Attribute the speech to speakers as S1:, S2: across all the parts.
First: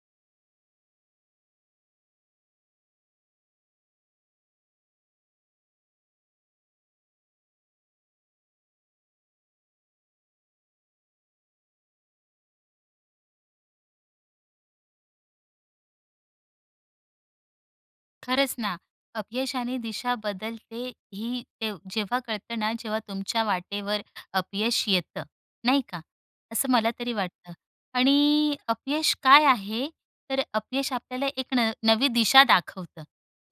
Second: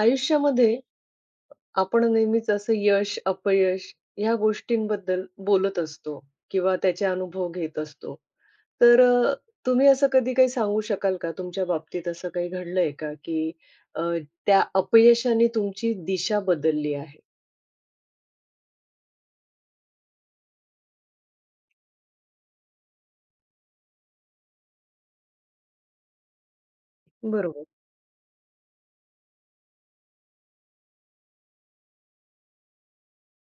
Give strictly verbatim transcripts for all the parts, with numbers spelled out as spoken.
S1: आयुष्यामध्ये अ, आपण नेहमीच असं यश, अपयश या गोष्टींबद्दल बोलत असतो किंवा त्याचे अनुभव घेत असतो. तर अ, तुम्ही असं कधी काही सांगू शकाल का तुमच्या बाबतीत असं काही घडलंय का? की अ, त्या अपयशाने तुमची दिशा बदलली आहे?
S2: खरंच ना. अपयशाने दिशा बदलते ही ते जेव्हा कळतं ना, जेव्हा तुमच्या वाटेवर अपयश येतं, नाही का? असं मला तरी वाटतं
S1: बरोबर.
S2: आणि अपयश काय आहे? तर अपयश आपल्याला एक न नवी दिशा दाखवतं,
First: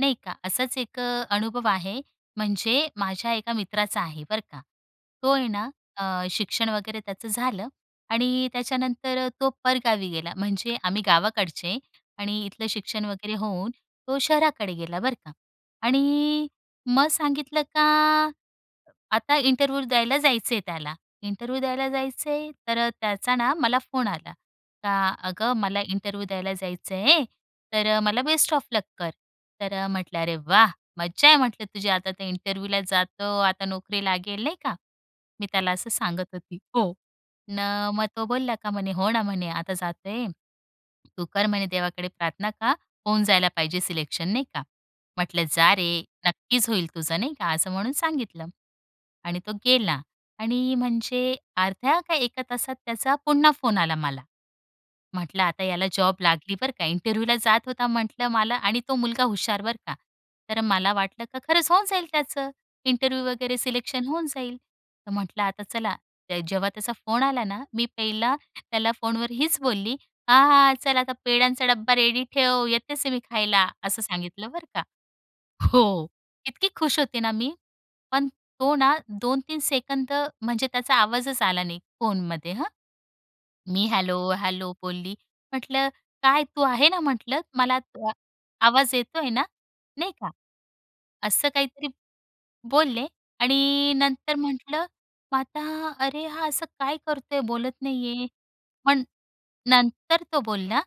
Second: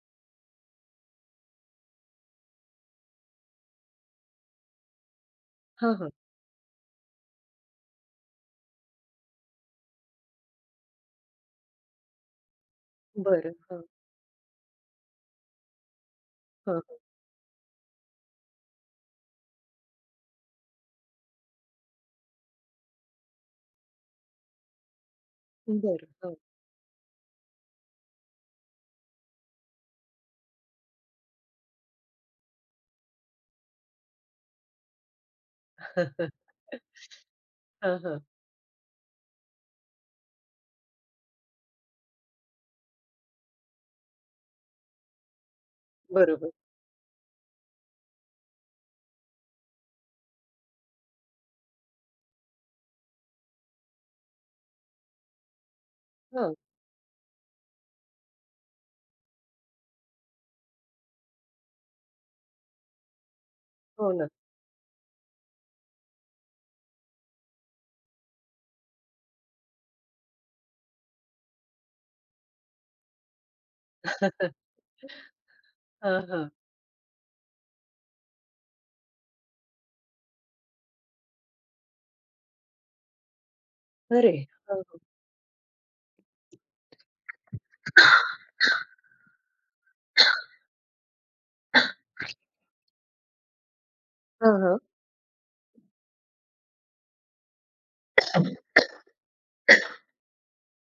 S2: नाही का? असाच एक अ, अनुभव आहे, म्हणजे माझ्या एका मित्राचा आहे, बरं का? तो आहे ना
S1: हां,
S2: अ,
S1: हां.
S2: शिक्षण वगैरे त्याचं झालं आणि त्याच्यानंतर तो परगावी गेला, म्हणजे आम्ही गावाकडचे आणि इथलं शिक्षण वगैरे
S1: बरं,
S2: होऊन
S1: हां.
S2: तो शहराकडे गेला, बरं का? आणि
S1: हं, हं.
S2: मग सांगितलं का आता इंटरव्ह्यु द्यायला जायचंय त्याला. इंटरव्ह्यु द्यायला जायचंय, तर त्याचा ना मला फोन आला, का "अगं, मला
S1: बरं,
S2: इंटरव्ह्यु
S1: हां.
S2: द्यायला जायचं आहे, तर मला बेस्ट ऑफ लक कर." तर म्हटलं, अरे वाह! मज्जा आहे म्हटलं तुझी आता तर इंटरव्ह्युला जातो, आता नोकरी लागेल, नाही का? मी त्याला असं सांगत होती हो न,
S1: हां,
S2: मग
S1: हां.
S2: तो बोलला का म्हणे हो ना म्हणे "आता जातोय, तू कर म्हणे देवाकडे प्रार्थना, का होऊन जायला पाहिजे सिलेक्शन नाही का?" म्हटलं "जा रे
S1: बरोबर.
S2: नक्कीच होईल तुझं" नाही का? असं म्हणून सांगितलं. आणि तो गेला आणि म्हणजे अर्ध्या का एका तासात त्याचा पुन्हा फोन आला मला. म्हटलं आता याला जॉब
S1: हं.
S2: लागली बरं का? इंटरव्ह्युला जात होता म्हटलं मला आणि तो मुलगा हुशार बरं का? तर मला वाटलं का खरंच होऊन जाईल त्याचं इंटरव्ह्यु वगैरे सिलेक्शन
S1: हो,
S2: होऊन
S1: ना.
S2: जाईल. तर म्हटलं आता चला, ते जेव्हा त्याचा फोन आला ना, मी पहिला त्याला फोनवर हीच बोलली, "हा, हा. चल आता पेड्यांचा डब्बा रेडी ठेव, येतेच मी खायला" असं सांगितलं बरं का. हो,
S1: हां, हां.
S2: इतकी खुश होते ना मी, पण तो ना दोन तीन सेकंद म्हणजे त्याचा आवाजच आला नाही फोनमध्ये हं. मी हॅलो,
S1: खरं आहे,
S2: हॅलो
S1: हां, हं.
S2: बोलली. म्हटलं "काय तू आहे ना?" म्हटलं "मला [unintelligible] आवाज येतोय ना?" नाही का? असं काहीतरी बोलले आणि नंतर
S1: हां, हां.
S2: म्हटलं मग आता "अरे, हा असं काय करतोय? बोलत नाहीये." पण नंतर तो बोलला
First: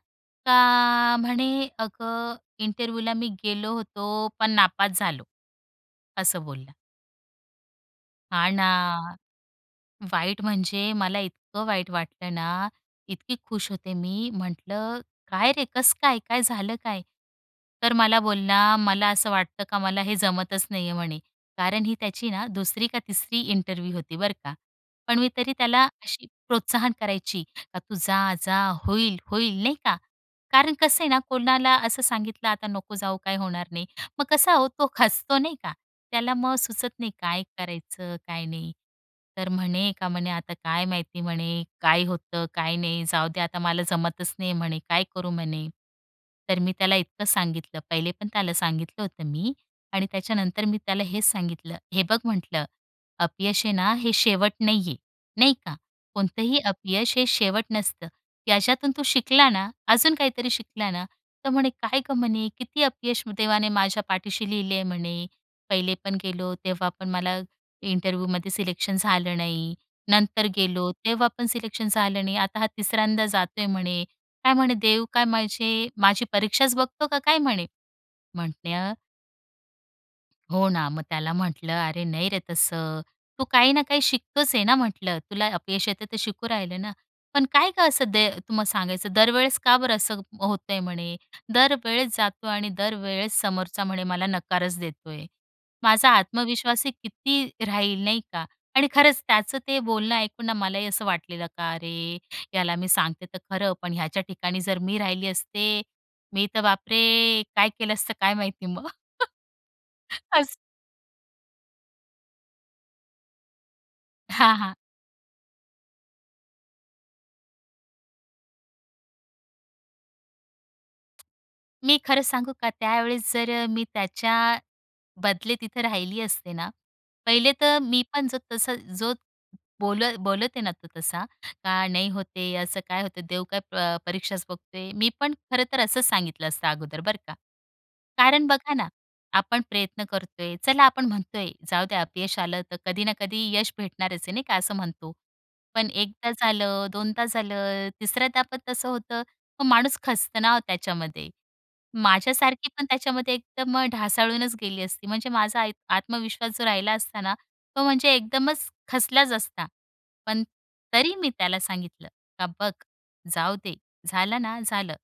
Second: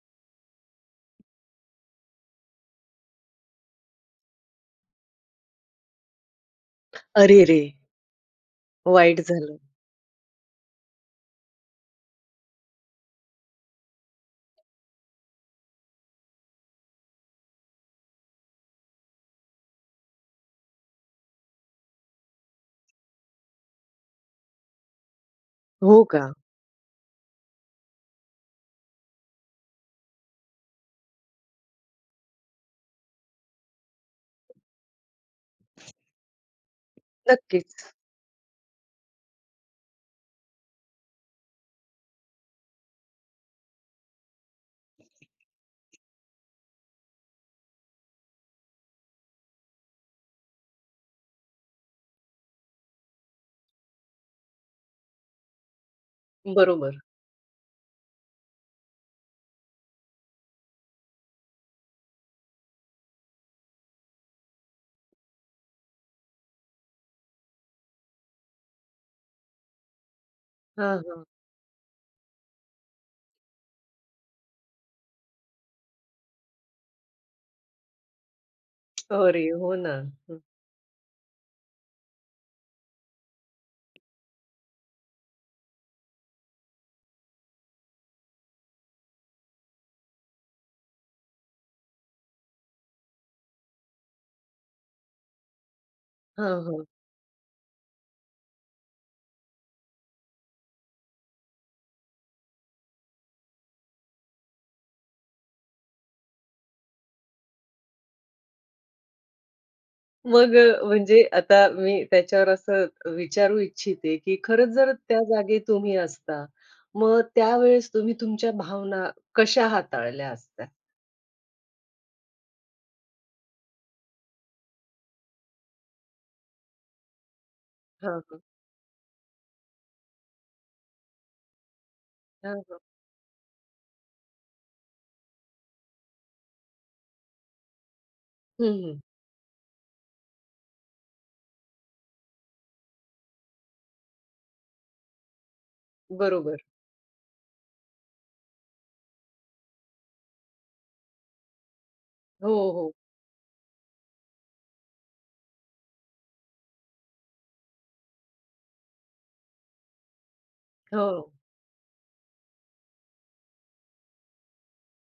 S2: का म्हणे "अगं, इंटरव्ह्युला मी गेलो होतो, पण नापास झालो" असं बोलला.
S1: अरे रे रे!
S2: हा ना,
S1: वाईट झालं.
S2: वाईट म्हणजे मला इतकं वाईट वाटलं ना, इतकी खुश होते मी, म्हटलं काय रे, कसं काय, काय झालं काय? तर मला बोल ना, मला असं वाटतं का, मला हे जमतच नाहीये म्हणे. कारण ही त्याची ना दुसरी का तिसरी इंटरव्ह्यु होती बरं का. पण मी तरी त्याला
S1: हो का?
S2: अशी प्रोत्साहन करायची, का तू जा, जा, होईल, होईल नाही का? कारण कसंय ना, कोणाला असं सांगितलं, आता नको जाऊ, काही होणार नाही, मग कसा हो, तो खचतो नाही का? त्याला मग सुचत नाही काय
S1: नक्कीच.
S2: करायचं, काय नाही. तर म्हणे का म्हणे आता काय माहिती म्हणे काय होतं, काय नाही, जाऊदे आता, मला जमतच नाही म्हणे, काय करू म्हणे? तर मी त्याला इतकं सांगितलं, पहिले पण त्याला सांगितलं होतं मी आणि त्याच्यानंतर मी त्याला हेच सांगितलं, हे बघ म्हटलं, अपयश आहे ना, हे शेवट नाहीये नाही का? कोणतंही
S1: बरोबर.
S2: अपयश हे शेवट नसतं, याच्यातून तू शिकला ना, अजून काहीतरी शिकला ना. तर म्हणे काय म्हणे किती अपयश देवाने माझ्या पाठीशी लिहले आहे म्हणे, पहिले पण गेलो तेव्हा पण मला इंटरव्ह्युमध्ये सिलेक्शन झालं नाही. नंतर गेलो
S1: हं, हं.
S2: तेव्हा पण सिलेक्शन झालं नाही. आता हा तिसऱ्यांदा जातोय म्हणे, काय म्हणे देव काय माझी परीक्षाच बघतो का काय? म्हणे म्हटल
S1: अरे हो ना, हं.
S2: हो ना, मग त्याला म्हटलं, "अरे, नाही रे तसं. तू काही ना काही शिकतोच आहे ना?" म्हटलं, "तुला अपयश येतं तर शिकू राहिलं ना." पण काय गं असं द तुम्हा सांगायचं दरवेळेस का बरं असं होतंय? म्हणे दरवेळेस जातो आणि दरवेळेस समोरचा म्हणे मला नकारच देतोय. माझा
S1: हां, हो.
S2: आत्मविश्वासही किती राहील, नाही का? आणि खरंच त्याचं ते बोलणं ऐकून ना मलाही असं वाटलेलं, का अरे! याला मी सांगते तर खरं, पण ह्याच्या ठिकाणी जर मी राहिली असते, मी तर बापरे! काय केलं असतं काय माहिती मग?
S1: मग
S2: असं
S1: म्हणजे आता मी त्याच्यावर असं विचारू इच्छिते की
S2: हां,
S1: खरंच
S2: हां.
S1: जर त्या जागी तुम्ही असता? मग त्यावेळेस तुम्ही तुमच्या भावना कशा हाताळल्या असत्या?
S2: मी खरं सांगू का, त्यावेळेस जर अ, मी त्याच्या बदले तिथं राहिली असते ना, पहिले तर मी
S1: हां,
S2: पण जो
S1: हां.
S2: तस जो बोल बोलत आहे ना, तो तसा, का नाही होते
S1: हां, हां.
S2: असं काय होतं? देव काय प परीक्षाच बघतोय. मी पण खरं तर असं सांगितलं असतं अगोदर, बरं का? कारण
S1: हं,
S2: बघा ना,
S1: हं.
S2: आपण प्रयत्न करतोय, चला आपण म्हणतोय जाऊ द्या अपयश आलं, तर कधी ना कधी यश भेटणारच आहे, नाही का? असं म्हणतो. पण एकदा
S1: बरोबर.
S2: झालं, दोनदा झालं, तिसऱ्यांदा पण तसं होतं. मग माणूस खचतं ना हो त्याच्यामध्ये.
S1: हो,
S2: माझ्यासारखी पण
S1: हो.
S2: त्याच्यामध्ये एकदम ढासळूनच गेली असती, म्हणजे माझा आय आत्मविश्वास जो राहिला असता ना, तो म्हणजे एकदमच खचलाच असता. पण तरी
S1: हो.
S2: मी त्याला सांगितलं, का "बघ, जाऊ दे, झालं ना झालं"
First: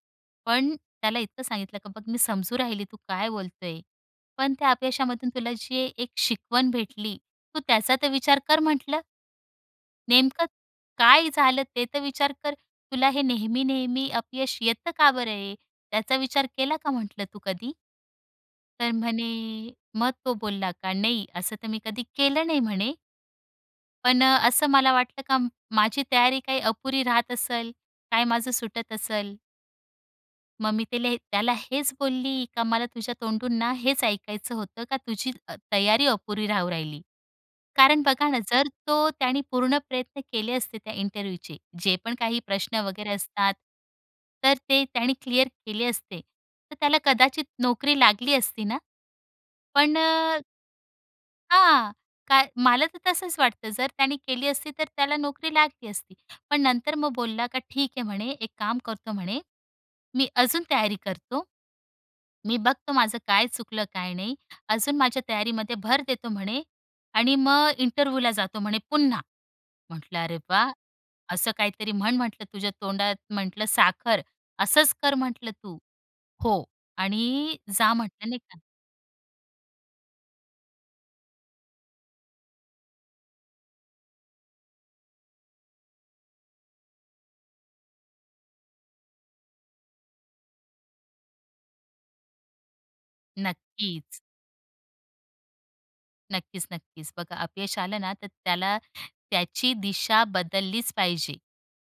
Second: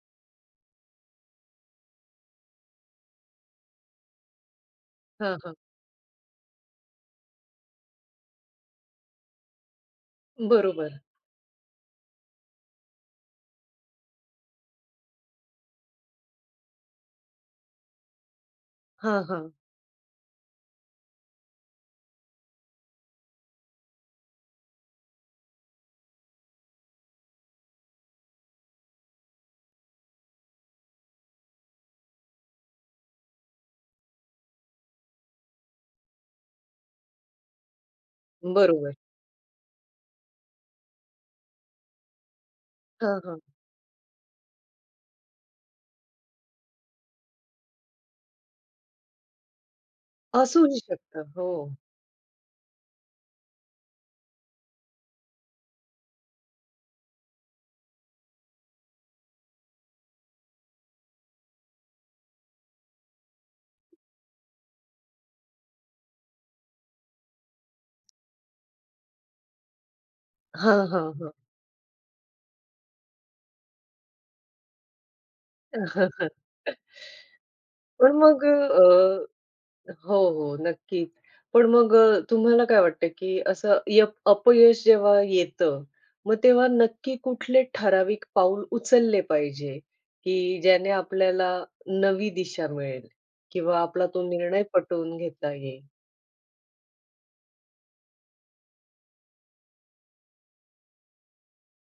S2: पण त्याला इतकं सांगितलं, का "बघ, मी समजू राहिली, तू काय बोलतोय? पण त्या अपयशामधून
S1: हं,
S2: तुला
S1: हं.
S2: जी एक शिकवण भेटली, तू त्याचा तर विचार कर" म्हटलं. "नेमकं
S1: बरोबर.
S2: काय झालं? ते तर विचार कर. तुला हे नेहमी-नेहमी अपयश येतं का बरं हे? त्याचा विचार केला का?" म्हटलं, "तू कधी?" तर
S1: हां,
S2: म्हणे
S1: हां.
S2: मग तो बोलला का, "नाही, असं तर मी कधी केलं नाही" म्हणे. पण अ, असं मला वाटलं का माझी तयारी काय अपुरी राहत असेल, काय माझं सुटत असेल? मग मी त्याले त्याला हेच बोलली, का मला तुझ्या तोंडूनना हेच ऐकायचं होतं का तुझी अ, तयारी अपुरी राहू राहिली. कारण बघा ना, जर
S1: बरोबर.
S2: तो त्याने पूर्ण प्रयत्न केले असते त्या इंटरव्ह्यूचे जे पण काही प्रश्न वगैरे
S1: हं, हं.
S2: असतात. तर ते त्याने क्लिअर केले असते. तर त्याला कदाचित नोकरी लागली असती ना? पण अ
S1: असूही शकतं. हो.
S2: हां, कार मला तर तसंच वाटतं. जर त्याने केली असती, तर त्याला नोकरी लागली असती. पण नंतर मग बोलला का "ठीक आहे," म्हणे, "एक काम करतो," म्हणे "मी अजून तयारी करतो. मी बघतो माझं काय चुकलं काय नाही. अजून माझ्या तयारीमध्ये भर देतो," म्हणे "आणि मग इंटरव्ह्यूला जातो" म्हणे पुन्हा. म्हटलं, अरे वाह!
S1: हां, हां, हां.
S2: असं काहीतरी म्हण म्हटलं, "तुझ्या तोंडात म्हटलं साखर. असंच कर" म्हटलं तू. हो आणि जा
S1: पण
S2: म्हटलं नाही
S1: मग
S2: का?
S1: अ, अ हो, हो नक्कीच. पण मग अ, तुम्हाला काय वाटतं, की असं यप अपयश जेव्हा येतं, मग तेव्हा नक्की कुठले ठराविक पाऊल उचलले पाहिजे की ज्याने आपल्याला नवी दिशा मिळेल किंवा आपला
S2: नक्कीच.
S1: तो निर्णय पटवून घेता येईल?
S2: नक्कीच, नक्कीच. बघा अपयश आलं ना, तर त्याला त्याची दिशा बदललीच पाहिजे,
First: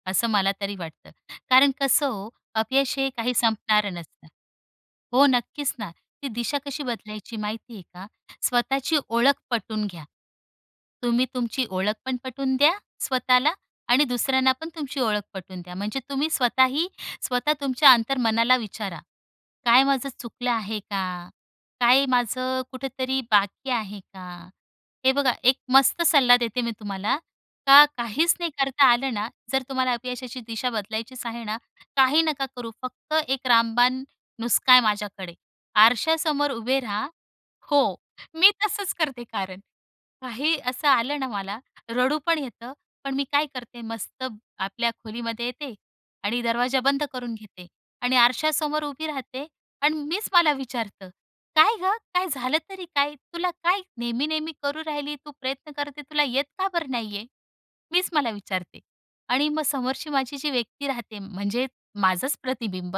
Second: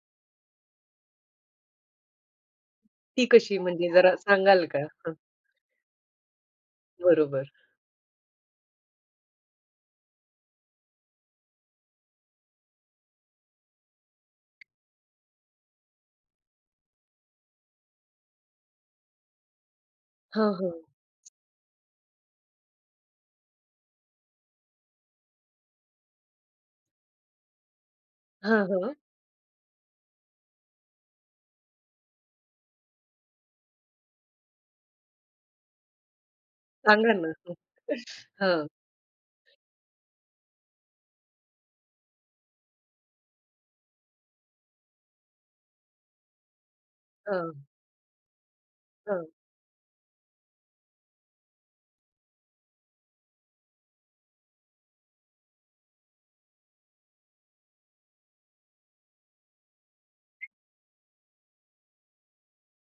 S2: असं मला तरी वाटतं. कारण कसं हो अपयश हे
S1: ती
S2: काही
S1: कशी म्हणजे
S2: संपणारं
S1: जरा
S2: नसतं.
S1: सांगाल का? हं.
S2: हो नक्कीच ना ती दिशा कशी बदलायची
S1: बरोबर.
S2: माहिती आहे का? स्वतःची ओळख पटवून घ्या. तुम्ही तुमची ओळख पण पटवून द्या, स्वतःला आणि दुसऱ्यांना पण तुमची ओळख पटवून द्या. म्हणजे तुम्ही स्वतःही स्वतः तुमच्या अंतर्मनाला विचारा, "काय माझं चुकलं
S1: हं, हं.
S2: आहे का? काय माझं कुठेतरी बाकी आहे का?" हे बघा एक मस्त सल्ला देते मी तुम्हाला, का काहीच नाही
S1: हं,
S2: करता
S1: हं.
S2: आलं ना, जर तुम्हाला अपयशाची दिशा बदलायचीच आहे ना काही नका करू. फक्त एक रामबाण नुस्खा आहे माझ्याकडे, आरशासमोर उभे राहा
S1: सांगा ना.
S2: हो, मी
S1: हां.
S2: तसंच करते कारण. काही असं आलं ना मला रडू पण येतं, पण मी काय करते मस्त आपल्या खोलीमध्ये येते आणि दरवाजा बंद करून
S1: हां.
S2: घेते. आणि आरशासमोर उभी
S1: हां.
S2: राहते आणि मीच मला विचारते, "काय गं, काय झालं तरी काय? तुला काय नेहमी, नेहमी करू राहिली तू प्रयत्न करते तुला येत का बरं नाहीये?" मीच मला विचारते आणि मग समोरची माझी जी व्यक्ती राहते, म्हणजे माझंच प्रतिबिंब.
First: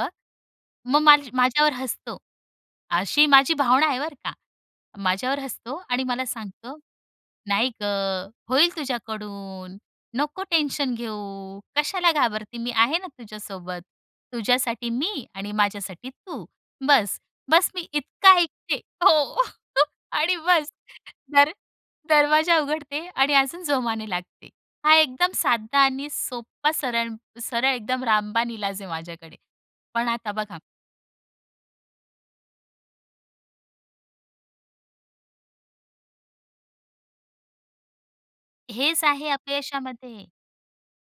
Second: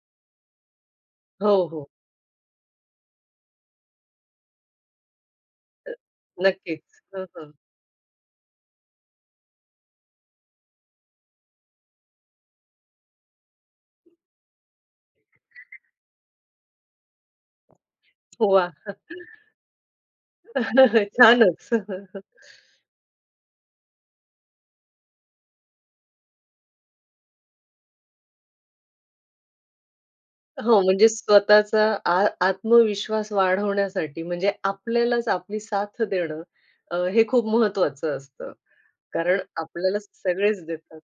S2: मग माझ्या
S1: हो,
S2: माझ्यावर
S1: हो.
S2: हसतो, अशी माझी भावना आहे बरं का. माझ्यावर हसतो आणि मला सांगतो,
S1: नक्कीच. हं, हं.
S2: "नाही गं! होईल तुझ्याकडून नको टेन्शन घेऊ. कशाला घाबरते मी आहे ना तुझ्यासोबत, तुझ्यासाठी मी आणि
S1: [unintelligible]
S2: माझ्यासाठी तू बस्स." बस्स मी इतका
S1: वाह!
S2: ऐकते हो. आणि बस्स दर
S1: छानच.
S2: दरवाजा उघडते. आणि अजून जोमाने लागते. हा, एकदम सादा आणि सोप्पा सरळ, सरळ एकदम रामबाण इलाज आहे माझ्याकडे, पण आता बघा
S1: हो, म्हणजे स्वतःचा आ आत्मविश्वास वाढवण्यासाठी म्हणजे, आपल्यालाच आपली साथ देणं, अ, हे खूप महत्वाचं असतं.
S2: हेच आहे
S1: कारण आपल्याला
S2: अपयशामध्ये.
S1: सगळेच देतात.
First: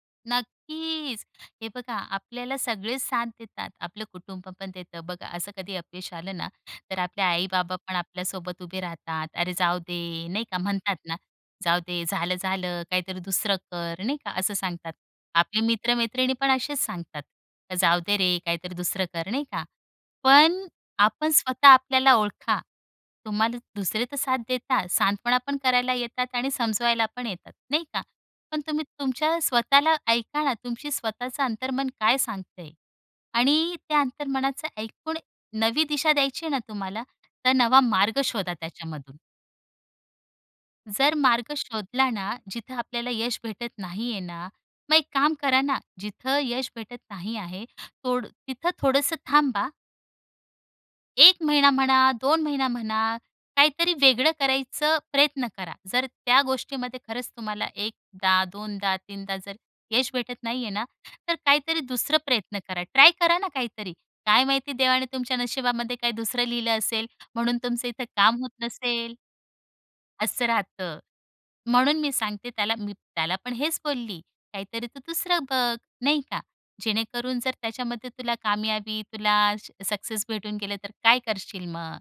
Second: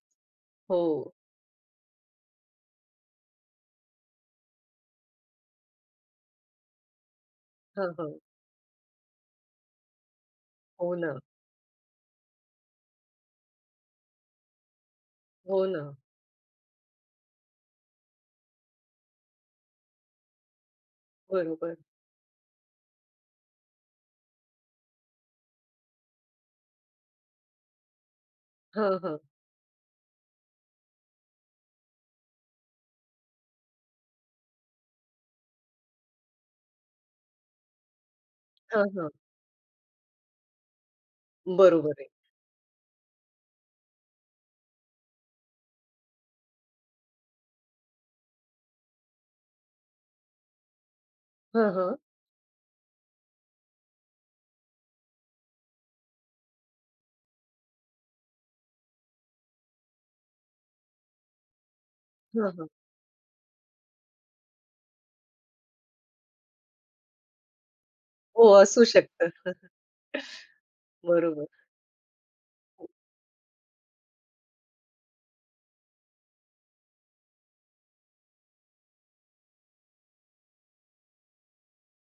S1: हो.
S2: नक्कीच, हे बघा आपल्याला सगळेच साथ देतात. आपलं कुटुंब पण देतं बघा असं कधी अपयश आलं ना, तर आपले आई-बाबा
S1: हं,
S2: पण
S1: हं.
S2: आपल्यासोबत उभे राहतात. "अरे, जाऊ दे, नाही का?
S1: हो
S2: म्हणतात ना,
S1: ना.
S2: जाऊ दे झालं, झालं, काहीतरी दुसरं कर." नाही का असं सांगतात आपले
S1: हो ना.
S2: मित्र-मैत्रिणी पण असेच सांगतात, "जाऊ दे रे काहीतरी दुसरं कर," नाही का? पण आपण स्वतः
S1: बरोबर.
S2: आपल्याला ओळखा. तुम्हाला दुसरे तर साथ देतात, सांत्वनापण करायला येतात आणि समजवायलापण येतात. नाही का? पण तुम्ही
S1: हं, हं.
S2: तुमच्या स्वतःला ऐका ना, तुमची स्वतःचं अंतर्मन काय सांगतंय आणि त्या अंतर्मनाचं ऐकून नवी दिशा द्यायची आहे ना तुम्हाला, तर नवा मार्ग शोधा
S1: हं, हं.
S2: त्याच्यामधून. जर मार्ग
S1: बरोबर आहे.
S2: शोधला ना, जिथे आपल्याला यश भेटत नाहीये ना, मग एक काम करा ना, जिथे यश भेटत नाही आहे, तोड तिथे थोडंसं थांबा. एक महिना
S1: हं, हं.
S2: म्हणा, दोन महिने म्हणा, काहीतरी वेगळं करायचं प्रयत्न करा. जर त्या गोष्टीमध्ये खरंच तुम्हाला एकदा, दोनदा, तीनदा जर यश भेटत नाहीये ना, तर काहीतरी दुसरं
S1: हं,
S2: प्रयत्न
S1: हं.
S2: करा, ट्राय करा ना काहीतरी. काय माहिती, देवाने तुमच्या नशिबामध्ये काही दुसरं लिहिलं असेल, म्हणून तुमचं इथं काम होत
S1: हो, असू
S2: नसेल
S1: शकतं.
S2: असं राहतं.
S1: बरोबर.
S2: म्हणून मी सांगते त्याला, मी त्याला पण हेच बोलली, काहीतरी तू दुसरं बघ, नाही का, जेणेकरून जर त्याच्यामध्ये तुला कामयाबी, तुला सक्सेस भेटून गेलं, तर काय करशील मग?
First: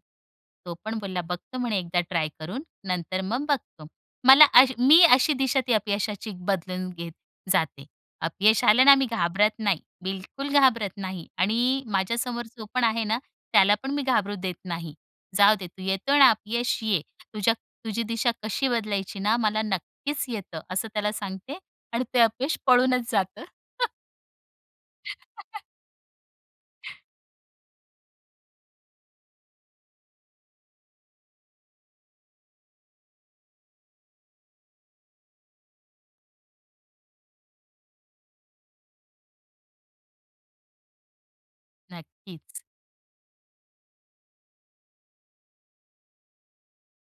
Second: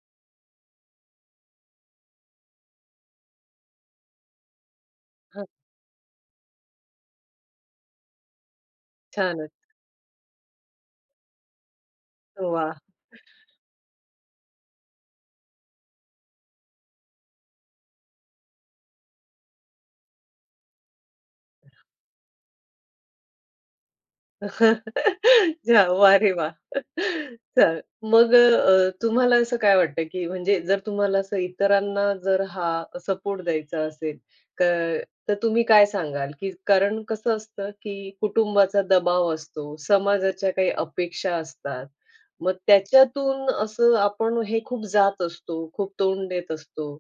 S2: तो पण बोलला, बघतो म्हणे एकदा ट्राय करून, नंतर मग बघतो. मला अशी, मी अशी
S1: हां.
S2: दिशा ती अपयशाची बदलून घेत जाते. अपयश आलं ना, मी
S1: छान आहे.
S2: घाबरत नाही, बिलकूल घाबरत नाही आणि माझ्यासमोर
S1: ओ
S2: जो
S1: वाह!
S2: पण आहे ना, त्याला पण मी घाबरू देत नाही. जाऊ दे, तू येतो ना अपयश ये, तुझ्या तुझी दिशा कशी बदलायची ना, मला नक्कीच येतं, असं त्याला सांगते आणि ते अपयश पळूनच जातं.
S1: जा वाह रे वाह! चा मग अ, तुम्हाला असं काय वाटतं की म्हणजे जर तुम्हाला असं इतरांना जर हा सपोर्ट द्यायचा असेल क तर तुम्ही काय सांगाल की कारण कसं असतं की कुटुंबाचा दबाव असतो, समाजाच्या काही अपेक्षा असतात. मग
S2: नक्कीच.
S1: त्याच्यातून असं आपण हे खूप जात असतो, खूप तोंड देत असतो.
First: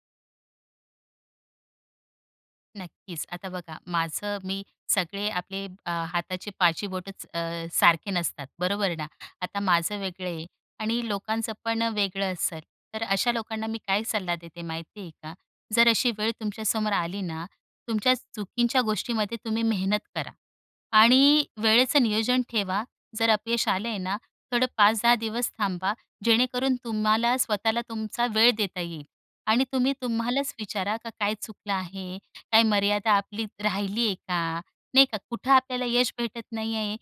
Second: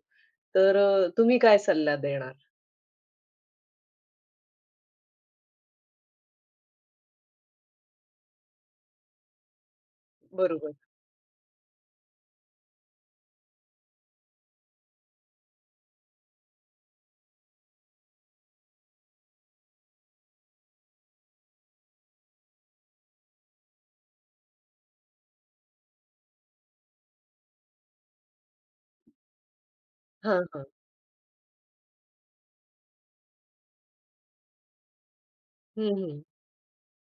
S1: तर तुम्ही काय सल्ला देणार?
S2: नक्कीच. आता बघा, माझं मी सगळे आपले अ, हाताचे पाचही बोटंच अ, सारखे नसतात, बरोबर ना. आता माझं वेगळं आहे
S1: बरोबर.
S2: आणि लोकांचं पण वेगळं असेल. तर अशा लोकांना मी काय सल्ला देते माहिती आहे का? जर अशी वेळ तुमच्यासमोर आली ना, तुमच्या चुकीच्या गोष्टीमध्ये तुम्ही मेहनत करा. आणि वेळेचं नियोजन ठेवा, जर अपयश आले आहे ना, थोडं पाच दहा दिवस थांबा, जेणेकरून तुम्हाला स्वतःला तुमचा वेळ देता येईल आणि तुम्ही
S1: हां,
S2: तुम्हालाच
S1: हां.
S2: विचारा, का काय चुकलं आहे? काय मर्यादा आपली राहिली आहे का? नाही का कुठं
S1: हं,
S2: आपल्याला यश
S1: हं.
S2: भेटत नाही आहे?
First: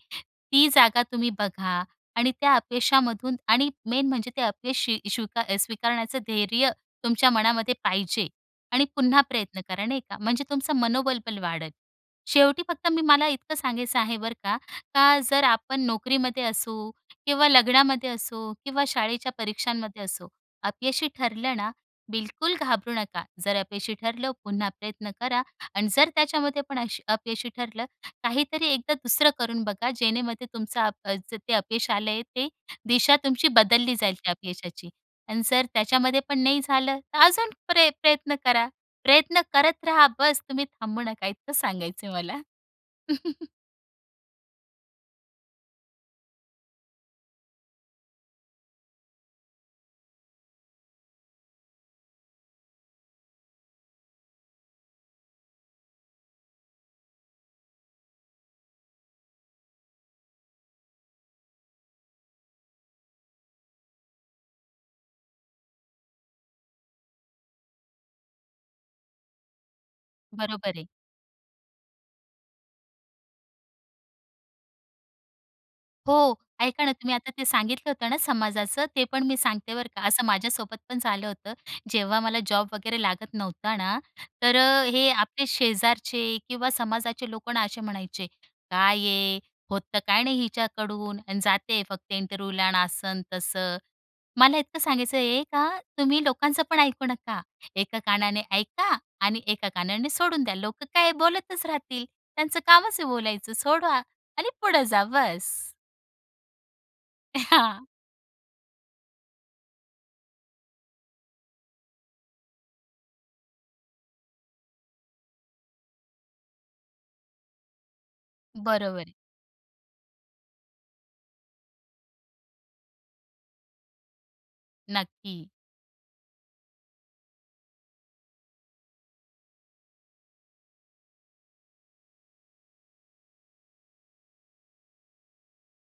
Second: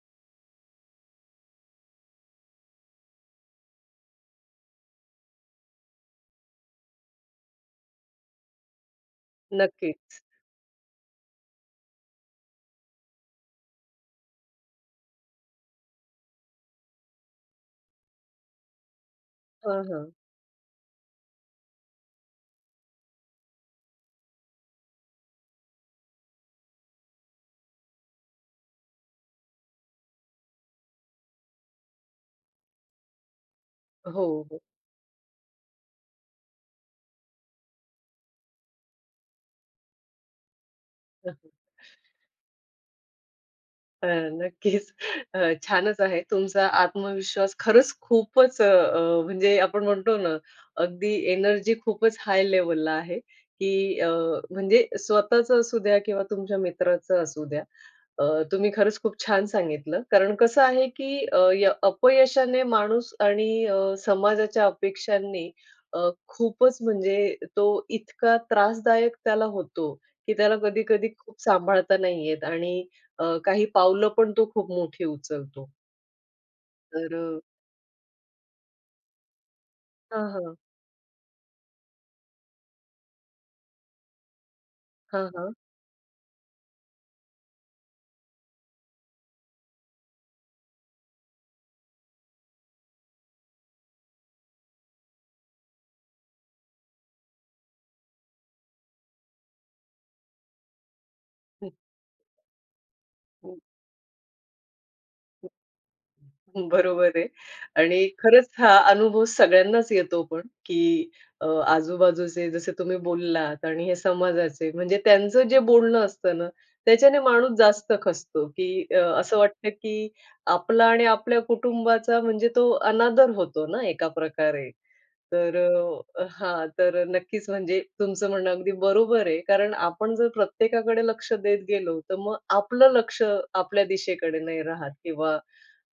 S2: ती जागा तुम्ही बघा आणि त्या अपयशामधून आणि मेन म्हणजे ते अपयश शी स्वी स्वीकारण्याचं धैर्य तुमच्या मनामध्ये पाहिजे. आणि पुन्हा प्रयत्न करा, नाही का.
S1: नक्कीच.
S2: म्हणजे तुमचं मनोबल पण वाढंल. शेवटी फक्त मी मला इतकं सांगायचं आहे बरं का, का जर आपण नोकरीमध्ये असो किंवा लग्नामध्ये असो किंवा शाळेच्या
S1: हं,
S2: परीक्षांमध्ये
S1: हं.
S2: असो, अपयशी ठरलं ना, बिलकुल घाबरू नका. जर अपयशी ठरलं, पुन्हा प्रयत्न करा आणि जर त्याच्यामध्ये पण अशी अपयशी ठरलं, काहीतरी एकदा दुसरं करून बघा जेणेमध्ये तुमचं अ, जे अपयश आलंय ते दिशा तुमची बदलली जाईल त्या
S1: हो, हो.
S2: अपयशाची. आणि जर त्याच्यामध्ये पण नाही झालं, तर अजून प्रय प्रयत्न करा. प्रयत्न करत रहा, बस तुम्ही थांबू नका. इतकं सांगायचंय मला.
S1: अ, नक्कीच, अ, छानच आहे. तुमचा आत्मविश्वास खरंच खूपच अ, म्हणजे आपण म्हणतो ना, अगदी एनर्जी खूपच हाय लेव्हलला आहे, की अ, म्हणजे स्वतःच असू द्या किंवा तुमच्या मित्राचं असू द्या. अ, तुम्ही खरंच खूप छान सांगितलं कारण कसं आहे, की अ, य अपयशाने माणूस आणि अ, समाजाच्या अपेक्षांनी अ, खूपच म्हणजे तो इतका त्रासदायक त्याला होतो, की त्याला
S2: बरोबर आहे.
S1: कधी-कधी खूप सांभाळता नाही येत आणि अ, काही पावलं पण तो खूप मोठी उचलतो.
S2: हो ऐका ना.
S1: तर
S2: तुम्ही आता
S1: अ
S2: ते सांगितलं होतं ना समाजाचं ते पण मी सांगते बरं का. असं
S1: हां, हां.
S2: माझ्यासोबत पण झालं होतं. जेव्हा मला जॉब वगैरे लागत नव्हता ना तर अ, हे
S1: हां,
S2: आपले
S1: हां.
S2: शेजारचे किंवा समाजाचे लोक ना असे म्हणायचे, "काय आहे? होतं काय नाही हिच्याकडून आणि जाते फक्त इंटरव्ह्यूला" आणि असं अन् तसं. मला इतकं सांगायचं आहे का तुम्ही लोकांच पण ऐकू नका. एका कानाने ऐका आणि एका कानाने सोडून द्या. लोक काय बोलतच
S1: हं.
S2: राहतील. त्यांचं कामच आहे बोलायचं. सोडा आणि पुढे जा, बस.
S1: हं. बरोबर आहे.
S2: हां.
S1: आणि खरंच हा अनुभव सगळ्यांनाच येतो पण, की अ, आजूबाजूचे जसे तुम्ही बोललात आणि हे समाजाचे, म्हणजे त्यांचं जे बोलणं असतं ना त्याच्याने माणूस जास्त खचतो, की
S2: बरोबर
S1: अ,
S2: आहे.
S1: असं वाटतं की आपला आणि आपल्या कुटुंबाचा म्हणजे तो अनादर होतो ना एका प्रकारे.
S2: नक्की.
S1: तर हां. तर नक्कीच म्हणजे तुमचं म्हणणं अगदी बरोबर आहे कारण आपण जर प्रत्येकाकडे लक्ष देत गेलो तर मग आपलं लक्ष आपल्या दिशेकडे नाही राहत किंवा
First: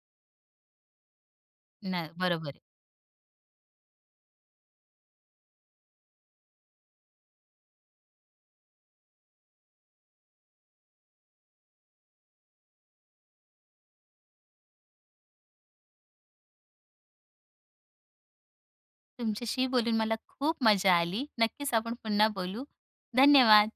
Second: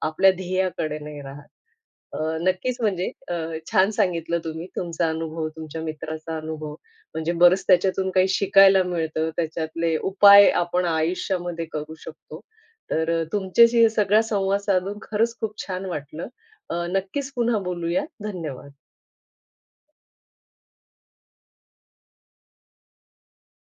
S1: आपल्या ध्येयाकडे नाही राहत.
S2: न
S1: अ,
S2: बरोबर आहे.
S1: नक्कीच म्हणजे अ, छान सांगितलं तुम्ही तुमचा अनुभव, तुमच्या मित्राचा अनुभव म्हणजे बरंच त्याच्यातून काही शिकायला मिळतं. त्याच्यातले उपाय आपण आयुष्यामध्ये करू शकतो. तर तुमच्याशी हे सगळा संवाद साधून खरंच खूप छान वाटलं. अ, नक्कीच पुन्हा बोलूयात. धन्यवाद.
S2: तुमच्याशीही बोलून मला खूप मजा आली. नक्कीच आपण पुन्हा बोलू. धन्यवाद.